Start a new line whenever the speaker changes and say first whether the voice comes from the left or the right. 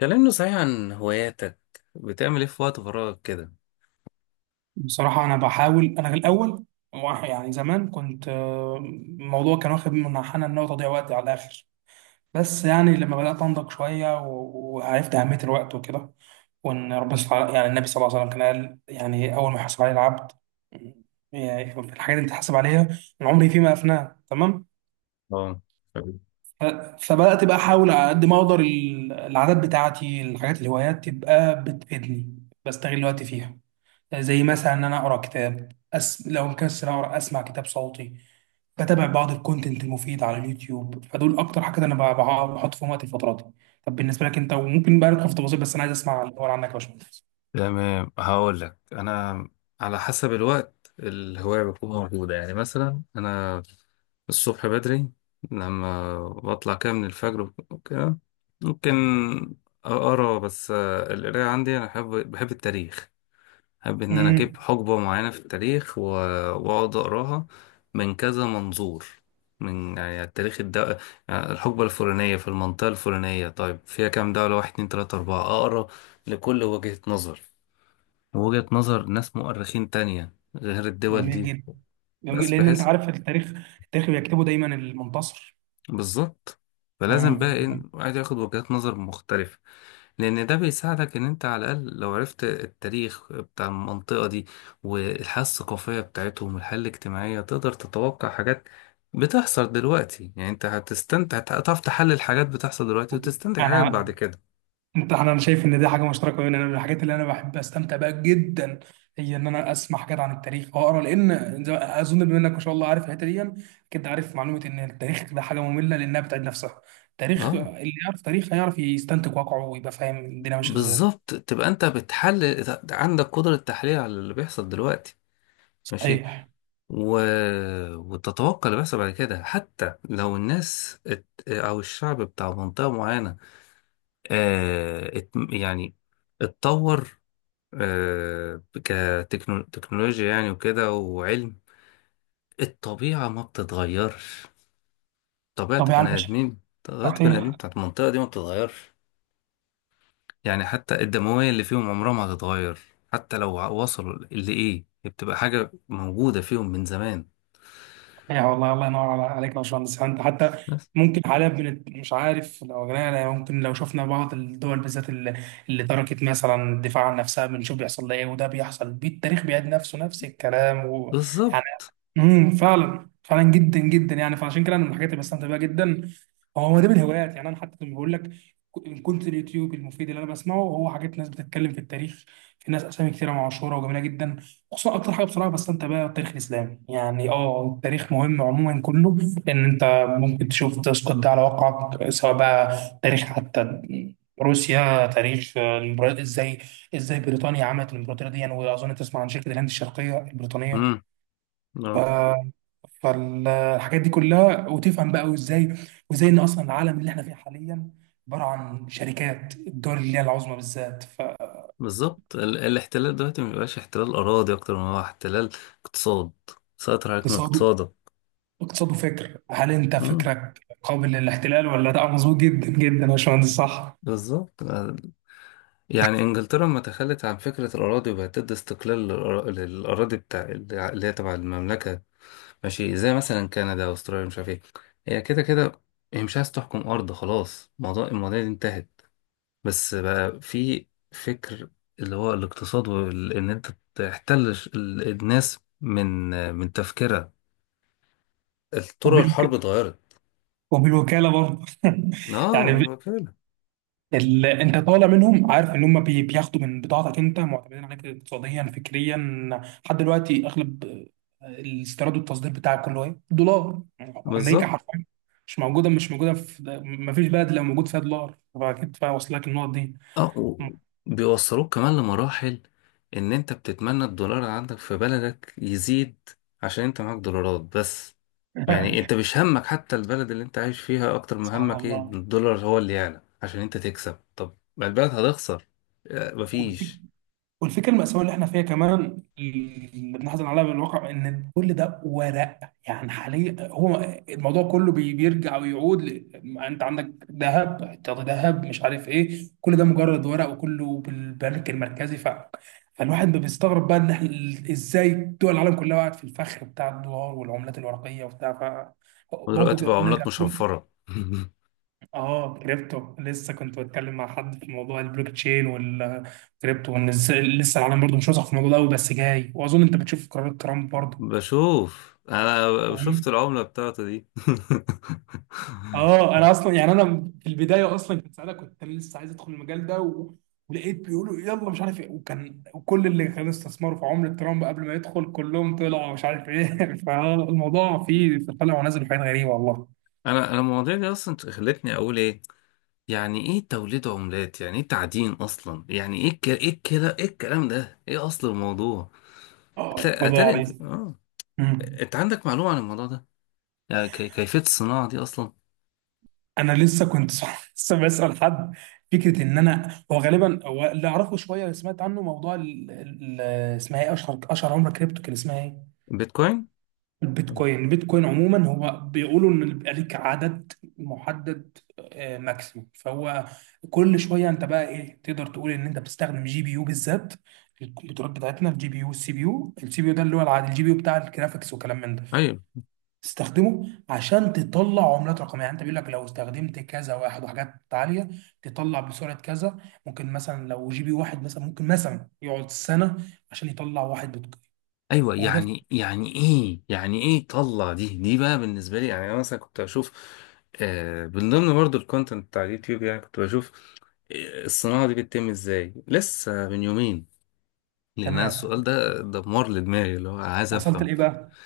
left: كلمني صحيح عن هواياتك. بتعمل ايه في وقت فراغك كده؟
right: بصراحة أنا بحاول. أنا في الأول واحد- يعني زمان كنت الموضوع كان واخد من حنا إن هو تضييع وقت على الآخر. بس يعني لما بدأت أنضج شوية وعرفت أهمية الوقت وكده، وإن يعني النبي صلى الله عليه وسلم كان قال يعني أول ما يحاسب عليه العبد يعني في الحاجات اللي بتحاسب عليها من عمري فيما أفناه. تمام.
left: اه،
right: ف- فبدأت بقى أحاول على قد ما أقدر العادات بتاعتي الحاجات الهوايات تبقى بتفيدني، بستغل الوقت فيها. زي مثلا ان انا اقرا كتاب لو مكسل اقرا اسمع كتاب صوتي. بتابع بعض الكونتنت المفيد على اليوتيوب، فدول اكتر حاجه انا بحط فيهم وقت الفتره دي. طب بالنسبه لك انت، وممكن بقى ندخل في تفاصيل بس انا عايز اسمع الاول عنك يا باشمهندس.
left: تمام، هقول لك انا. على حسب الوقت الهواية بتكون موجودة، يعني مثلا أنا الصبح بدري لما بطلع كده من الفجر وكده ممكن أقرأ بس. القراية عندي أنا بحب التاريخ. أحب إن أنا أجيب
right: امم
left: حقبة معينة في التاريخ وأقعد أقراها من كذا منظور. من يعني التاريخ الد... يعني الحقبة الفلانية في المنطقة الفلانية، طيب فيها كام دولة؟ واحد، اتنين، تلاتة، أربعة، أقرا لكل وجهة نظر، ووجهة نظر ناس مؤرخين تانية غير الدول
right: جميل
left: دي.
right: جدا. جميل
left: بس
right: جداً، لان انت
left: بحيث
right: عارف التاريخ. التاريخ بيكتبه دايما المنتصر.
left: بالظبط. فلازم بقى
right: امم
left: ايه الواحد ياخد وجهات نظر مختلفة، لأن ده بيساعدك إن أنت على الأقل لو عرفت التاريخ بتاع المنطقة دي والحياة الثقافية بتاعتهم والحياة الاجتماعية تقدر تتوقع حاجات بتحصل دلوقتي. يعني أنت هتستمتع، هتعرف تحلل حاجات بتحصل دلوقتي وتستنتج حاجات بعد
right: انا
left: كده.
right: انت انا أنا شايف ان دي حاجه مشتركه بيننا. انا من الحاجات اللي انا بحب استمتع بيها جدا هي ان انا اسمع حاجات عن التاريخ واقرا، اظن بما انك ما شاء الله عارف الحته دي، كنت عارف معلومه ان التاريخ ده حاجه ممله لانها بتعيد نفسها. التاريخ،
left: اه،
right: اللي يعرف تاريخ هيعرف يستنتج واقعه ويبقى فاهم الدنيا ماشيه ازاي.
left: بالظبط، تبقى أنت بتحلل، عندك قدرة تحليل على اللي بيحصل دلوقتي. ماشي.
right: صحيح.
left: و... وتتوقع اللي بيحصل بعد كده، حتى لو الناس او الشعب بتاع منطقة معينة يعني اتطور، كتكنولوجيا يعني وكده وعلم. الطبيعة ما بتتغيرش.
right: طب يا عم باشا،
left: طبيعة بني آدمين
right: صحيح.
left: بتاعت المنطقة دي ما بتتغيرش. يعني حتى الدموية اللي فيهم عمرها ما هتتغير. حتى لو وصلوا لإيه، هي بتبقى حاجة موجودة فيهم من زمان.
right: يا والله، الله ينور عليك يا باشمهندس. انت حتى
left: بس.
right: ممكن حاليا بنت مش عارف لو جينا ممكن لو شفنا بعض الدول بالذات اللي تركت مثلا الدفاع عن نفسها، بنشوف بيحصل لها ايه. وده بيحصل بيه، التاريخ بيعيد نفسه، نفس الكلام. ويعني
left: بالظبط.
right: فعلا فعلا جدا جدا يعني. فعشان كده انا من الحاجات اللي بستمتع بيها جدا هو ده من الهوايات. يعني انا حتى لما بقول لك، إن كنت اليوتيوب المفيد اللي انا بسمعه هو حاجات ناس بتتكلم في التاريخ. في ناس اسامي كتيره، معاشره وجميله جدا. خصوصا اكتر حاجه بصراحه بستمتع بيها التاريخ الاسلامي. يعني اه التاريخ مهم عموما كله، لان انت ممكن تشوف تسقط ده على واقعك، سواء بقى تاريخ حتى روسيا، تاريخ ازاي ازاي بريطانيا عملت الامبراطوريه دي يعني. واظن تسمع عن شركه الهند الشرقيه
left: مم.
right: البريطانيه.
left: اه،
right: فالحاجات دي كلها، وتفهم بقى وازاي، وازاي ان اصلا العالم اللي احنا فيه حاليا عباره عن شركات الدول اللي هي العظمى بالذات.
left: بالظبط. الاحتلال دلوقتي ما بيبقاش احتلال أراضي أكتر ما هو احتلال اقتصاد. سيطر عليك من
right: فاقتصاده
left: اقتصادك.
right: اقتصاده فكر، هل انت
left: مم،
right: فكرك قابل للاحتلال ولا لا؟ مظبوط جدا جدا يا باشمهندس، صح.
left: بالظبط. يعني إنجلترا لما تخلت عن فكرة الأراضي وبقت تدي استقلال للأراضي بتاع اللي هي تبع المملكة، ماشي، زي مثلا كندا وأستراليا مش عارف إيه. هي كده كده. هي مش عايز تحكم أرض، خلاص موضوع المواضيع دي انتهت. بس بقى في فكر اللي هو الاقتصاد، وإن أنت تحتل الناس من تفكيرها. طرق
right: وبالوك...
left: الحرب اتغيرت.
right: وبالوكاله برضه
left: اه،
right: يعني
left: ما فعلا.
right: انت طالع منهم عارف ان هم بياخدوا من بضاعتك، انت معتمدين عليك اقتصاديا فكريا لحد دلوقتي. اغلب الاستيراد والتصدير بتاعك كله ايه؟ دولار. امريكا
left: بالظبط.
right: حرفيا. مش موجوده مش موجوده في ما فيش بلد لو موجود فيها دولار فاكيد واصل لك النقط دي.
left: اه، بيوصلوك كمان لمراحل ان انت بتتمنى الدولار اللي عندك في بلدك يزيد عشان انت معاك دولارات بس. يعني انت مش همك حتى البلد اللي انت عايش فيها اكتر ما همك
right: سبحان
left: ايه إن الدولار هو اللي يعلى عشان انت تكسب. طب ما البلد هتخسر.
right: الله.
left: مفيش.
right: والفكره المأساوية اللي احنا فيها كمان اللي بنحزن عليها بالواقع، ان كل ده ورق. يعني حاليا هو الموضوع كله بيرجع ويعود انت عندك ذهب احتياطي، ذهب مش عارف ايه، كل ده مجرد ورق وكله بالبنك المركزي. فالواحد ما بيستغرب بقى ان احنا ازاي دول العالم كلها وقعت في الفخ بتاع الدولار والعملات الورقيه وبتاع. ف برضه
left: ودلوقتي بقى
right: نرجع،
left: عملات مشفرة
right: اه كريبتو. لسه كنت بتكلم مع حد في موضوع البلوك تشين والكريبتو، وان لسه العالم برضه مش واثق في الموضوع ده قوي، بس جاي. واظن انت بتشوف قرارات ترامب برضه.
left: بشوف، انا شفت
right: فاهم؟
left: العملة بتاعته دي
right: اه انا اصلا يعني، انا في البدايه اصلا كنت، ساعتها كنت انا لسه عايز ادخل المجال ده ولقيت بيقولوا يلا مش عارف ايه. وكان وكل اللي كانوا استثمروا في عمله ترامب قبل ما يدخل، كلهم طلعوا مش عارف ايه. فالموضوع فيه طلع ونزل، حاجات غريبه والله.
left: انا المواضيع دي اصلا خلتني اقول ايه يعني ايه توليد عملات، يعني ايه تعدين اصلا، يعني ايه الك- ايه الكلا ايه الكلام ده، ايه اصل الموضوع.
right: اه
left: اتاري
right: الموضوع عايز،
left: انت عندك معلومة عن الموضوع ده، يعني كيفية الصناعة دي اصلا؟
right: انا لسه كنت لسه بسال حد. فكره ان انا هو غالبا هو اللي اعرفه شويه، اللي سمعت عنه موضوع اسمها ايه، اشهر عمله كريبتو كان اسمها ايه،
left: بيتكوين.
right: البيتكوين. البيتكوين عموما هو بيقولوا ان بيبقى ليك عدد محدد، ماكسيموم. فهو كل شويه انت بقى ايه، تقدر تقول ان انت بتستخدم جي بي يو بالذات. الكمبيوترات بتاعتنا، الجي بي يو والسي بي يو، السي بي يو ده اللي هو العادي، الجي بي يو بتاع الجرافيكس وكلام من ده،
left: ايوه،
right: تستخدمه عشان تطلع عملات رقميه. يعني انت بيقول لك لو استخدمت كذا واحد وحاجات عاليه تطلع بسرعه كذا. ممكن مثلا لو جي بي واحد مثلا ممكن مثلا يقعد سنه عشان يطلع واحد بتقييم.
left: ايوه.
right: وده في-
left: يعني ايه طلع؟ دي بقى بالنسبة لي. يعني انا مثلا كنت اشوف، من ضمن برضو الكونتنت بتاع اليوتيوب يعني كنت بشوف الصناعة دي بتتم ازاي، لسه من يومين. لان أنا
right: تمام،
left: السؤال ده دمار لدماغي اللي هو أنا عايز
right: وصلت
left: افهم.
right: لايه بقى؟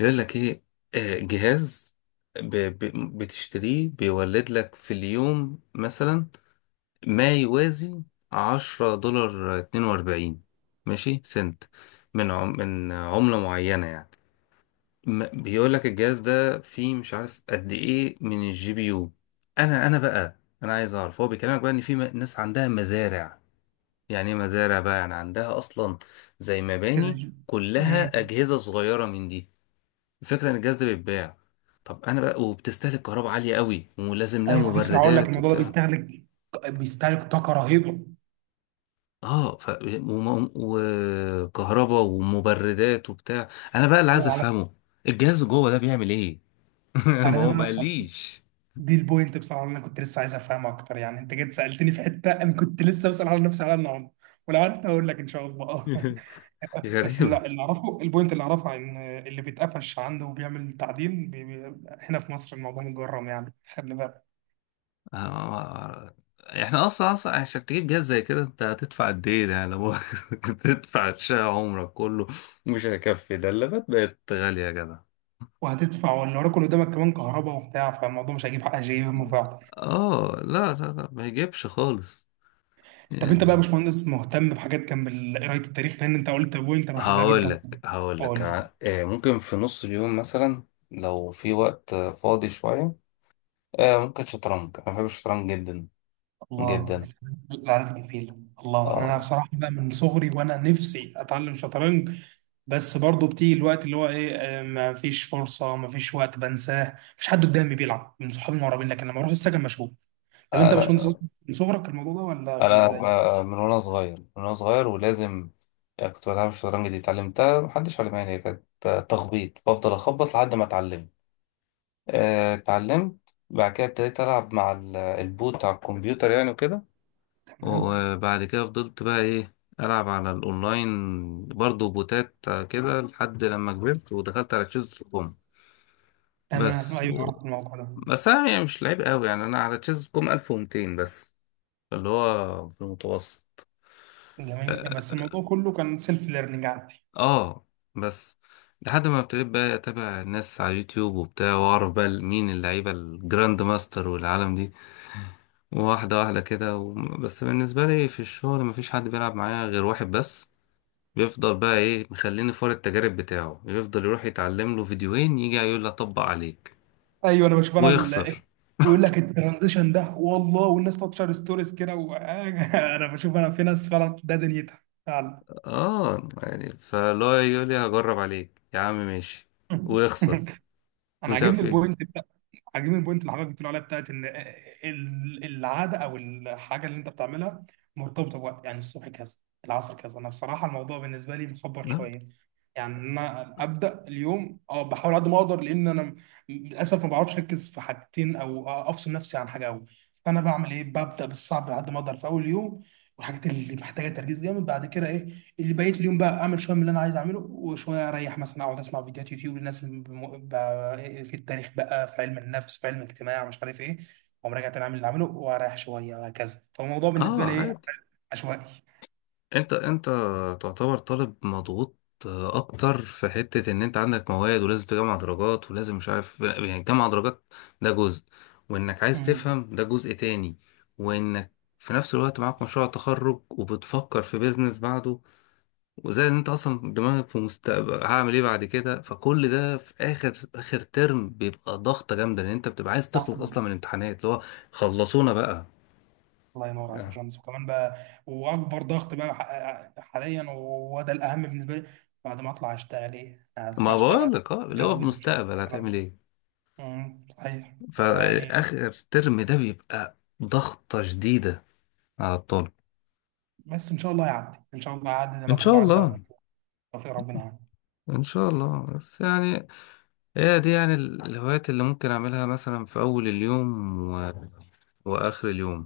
left: يقول لك ايه، جهاز ب... ب... بتشتريه بيولد لك في اليوم مثلا ما يوازي 10 دولار 42 ماشي سنت من عملة معينة يعني. بيقول لك الجهاز ده فيه مش عارف قد ايه من الجي بي يو. انا بقى انا عايز اعرف هو بيكلمك بقى ان في ناس عندها مزارع. يعني ايه مزارع بقى؟ يعني عندها اصلا زي
right: كذا
left: مباني
right: جي.
left: كلها
right: مم.
left: اجهزه صغيره من دي. الفكره ان الجهاز ده بيتباع. طب انا بقى، وبتستهلك كهرباء عاليه قوي ولازم لها
right: ايوه كنت بصراحه اقول لك،
left: مبردات
right: الموضوع ده
left: وبتاع.
right: بيستهلك، بيستهلك طاقه رهيبه.
left: اه، وكهرباء ومبردات وبتاع. انا بقى اللي عايز
right: وعلى،
left: افهمه، الجهاز جوه ده بيعمل ايه؟
right: انا
left: ما
right: ده
left: هو ما
right: بقى بصراحه
left: قاليش.
right: دي البوينت بصراحه اللي انا كنت لسه عايز افهمها اكتر. يعني انت جيت سالتني في حته انا كنت لسه بسال على نفسي على النهارده، ولو عرفت هقول لك ان شاء الله. بس اللي
left: غريبه.
right: اللي اعرفه، البوينت اللي اعرفها ان اللي بيتقفش عنده وبيعمل تعديل بي بي هنا في مصر الموضوع مجرم، يعني خلي بالك.
left: احنا اصلا اصلا عشان تجيب جهاز زي كده انت هتدفع قد ايه؟ يعني لو كنت تدفع شقة عمرك كله مش هيكفي. ده اللابات بقت غالية يا جدع.
right: وهتدفع، واللي وراك اللي قدامك كمان كهرباء وبتاع، فالموضوع مش هيجيب حق شيء. هم فعلا.
left: اه، لا لا لا، ما يجيبش خالص.
right: طب انت بقى يا
left: يعني
right: باشمهندس مهتم بحاجات جنب قرايه التاريخ، لان انت قلت بوينت انا بحبها
left: هقول
right: جدا،
left: لك هقول لك
right: قول.
left: ممكن في نص اليوم مثلا لو في وقت فاضي شوية. ممكن شطرنج، انا بحب الشطرنج جدا
right: الله،
left: جدا.
right: العادات الكفيلة، الله. أنا بصراحة بقى من صغري وأنا نفسي أتعلم شطرنج، بس برضه بتيجي الوقت اللي هو إيه، ما فيش فرصة، ما فيش وقت، بنساه. مفيش حد قدامي بيلعب من صحابي المقربين، لكن لما أروح السكن مشغول. طب أنت يا باشمهندس
left: اه،
right: أصلاً من صغرك الموضوع ده ولا كان
left: انا
right: إزاي؟
left: من وانا صغير. ولازم يعني كنت بلعب. الشطرنج دي اتعلمتها، محدش علمها لي، هي كانت تخبيط بفضل اخبط لحد ما اتعلمت. بعد كده ابتديت العب مع البوت بتاع الكمبيوتر يعني وكده.
right: تمام.
left: وبعد كده فضلت بقى ايه العب على الاونلاين برضو بوتات، كده لحد لما كبرت ودخلت على chess.com.
right: تمام
left: بس
right: أيوه
left: و...
right: أعرف الموضوع ده.
left: بس انا يعني مش لعيب قوي يعني، انا على chess.com 1200 بس، اللي هو في المتوسط.
right: جميل، بس الموضوع كله كان سيلف ليرنينج عندي.
left: اه، بس لحد ما ابتديت بقى اتابع الناس على اليوتيوب وبتاع واعرف بقى مين اللعيبه، الجراند ماستر والعالم دي، واحده واحده كده. بس بالنسبه لي في الشغل مفيش حد بيلعب معايا غير واحد بس، بيفضل بقى ايه مخليني فار التجارب بتاعه، يفضل يروح يتعلم له فيديوهين يجي يقول لي اطبق عليك
right: ايوه انا بشوف انا
left: ويخسر.
right: ويقول لك الترانزيشن ده والله، والناس تقعد تشير ستوريز كده انا بشوف انا في ناس فعلا ده دنيتها فعلا.
left: اه، يعني فلو يقول لي هجرب عليك يا عم، ماشي، ويخسر
right: انا
left: مش
right: عاجبني
left: عارف
right: البوينت.
left: ايه.
right: عاجبني البوينت اللي حضرتك بتقول عليها بتاعت ان العاده او الحاجه اللي انت بتعملها مرتبطه بوقت، يعني الصبح كذا، العصر كذا. انا بصراحه الموضوع بالنسبه لي مخبر
left: اه.
right: شويه. يعني انا ابدا اليوم اه بحاول قد ما اقدر، لان انا للاسف ما بعرفش اركز في حاجتين او افصل نفسي عن حاجه قوي. فانا بعمل ايه، ببدا بالصعب على قد ما اقدر في اول يوم، والحاجات اللي محتاجه تركيز جامد. بعد كده إيه؟ اللي بقيت اليوم بقى اعمل شويه من اللي انا عايز اعمله وشويه اريح، مثلا اقعد اسمع فيديوهات يوتيوب للناس اللي في التاريخ بقى، في علم النفس، في علم الاجتماع، مش عارف ايه. واقوم راجع تاني اعمل اللي عامله واريح شويه، وهكذا. فالموضوع بالنسبه لي ايه،
left: عادي.
right: عشوائي.
left: انت تعتبر طالب مضغوط اكتر في حتة ان انت عندك مواد ولازم تجمع درجات ولازم مش عارف يعني تجمع درجات، ده جزء، وانك عايز
right: امم
left: تفهم ده جزء تاني، وانك في نفس الوقت معاك مشروع تخرج وبتفكر في بيزنس بعده، وزي ان انت اصلا دماغك في مستقبل هعمل ايه بعد كده. فكل ده في اخر اخر ترم بيبقى ضغطة جامدة لان انت بتبقى عايز
right: صح.
left: تخلص اصلا من الامتحانات اللي هو خلصونا بقى.
right: الله ينور عليك يا
left: آه.
right: باشمهندس. وكمان بقى، واكبر ضغط بقى حاليا وده الاهم بالنسبه لي، بعد ما اطلع اشتغل ايه،
left: ما
right: هشتغل،
left: بقولك، اه، اللي هو
right: اتجوز، مش
left: مستقبل
right: الكلام
left: هتعمل
right: ده.
left: ايه.
right: صحيح يعني.
left: فآخر ترم ده بيبقى ضغطة شديدة على الطالب.
right: بس ان شاء الله يعدي، ان شاء الله يعدي زي
left: إن
right: ما كله
left: شاء
right: عدى،
left: الله.
right: وتوفيق ربنا يعني.
left: إن شاء الله. بس يعني هي دي يعني الهوايات اللي ممكن أعملها مثلا في أول اليوم وآخر اليوم.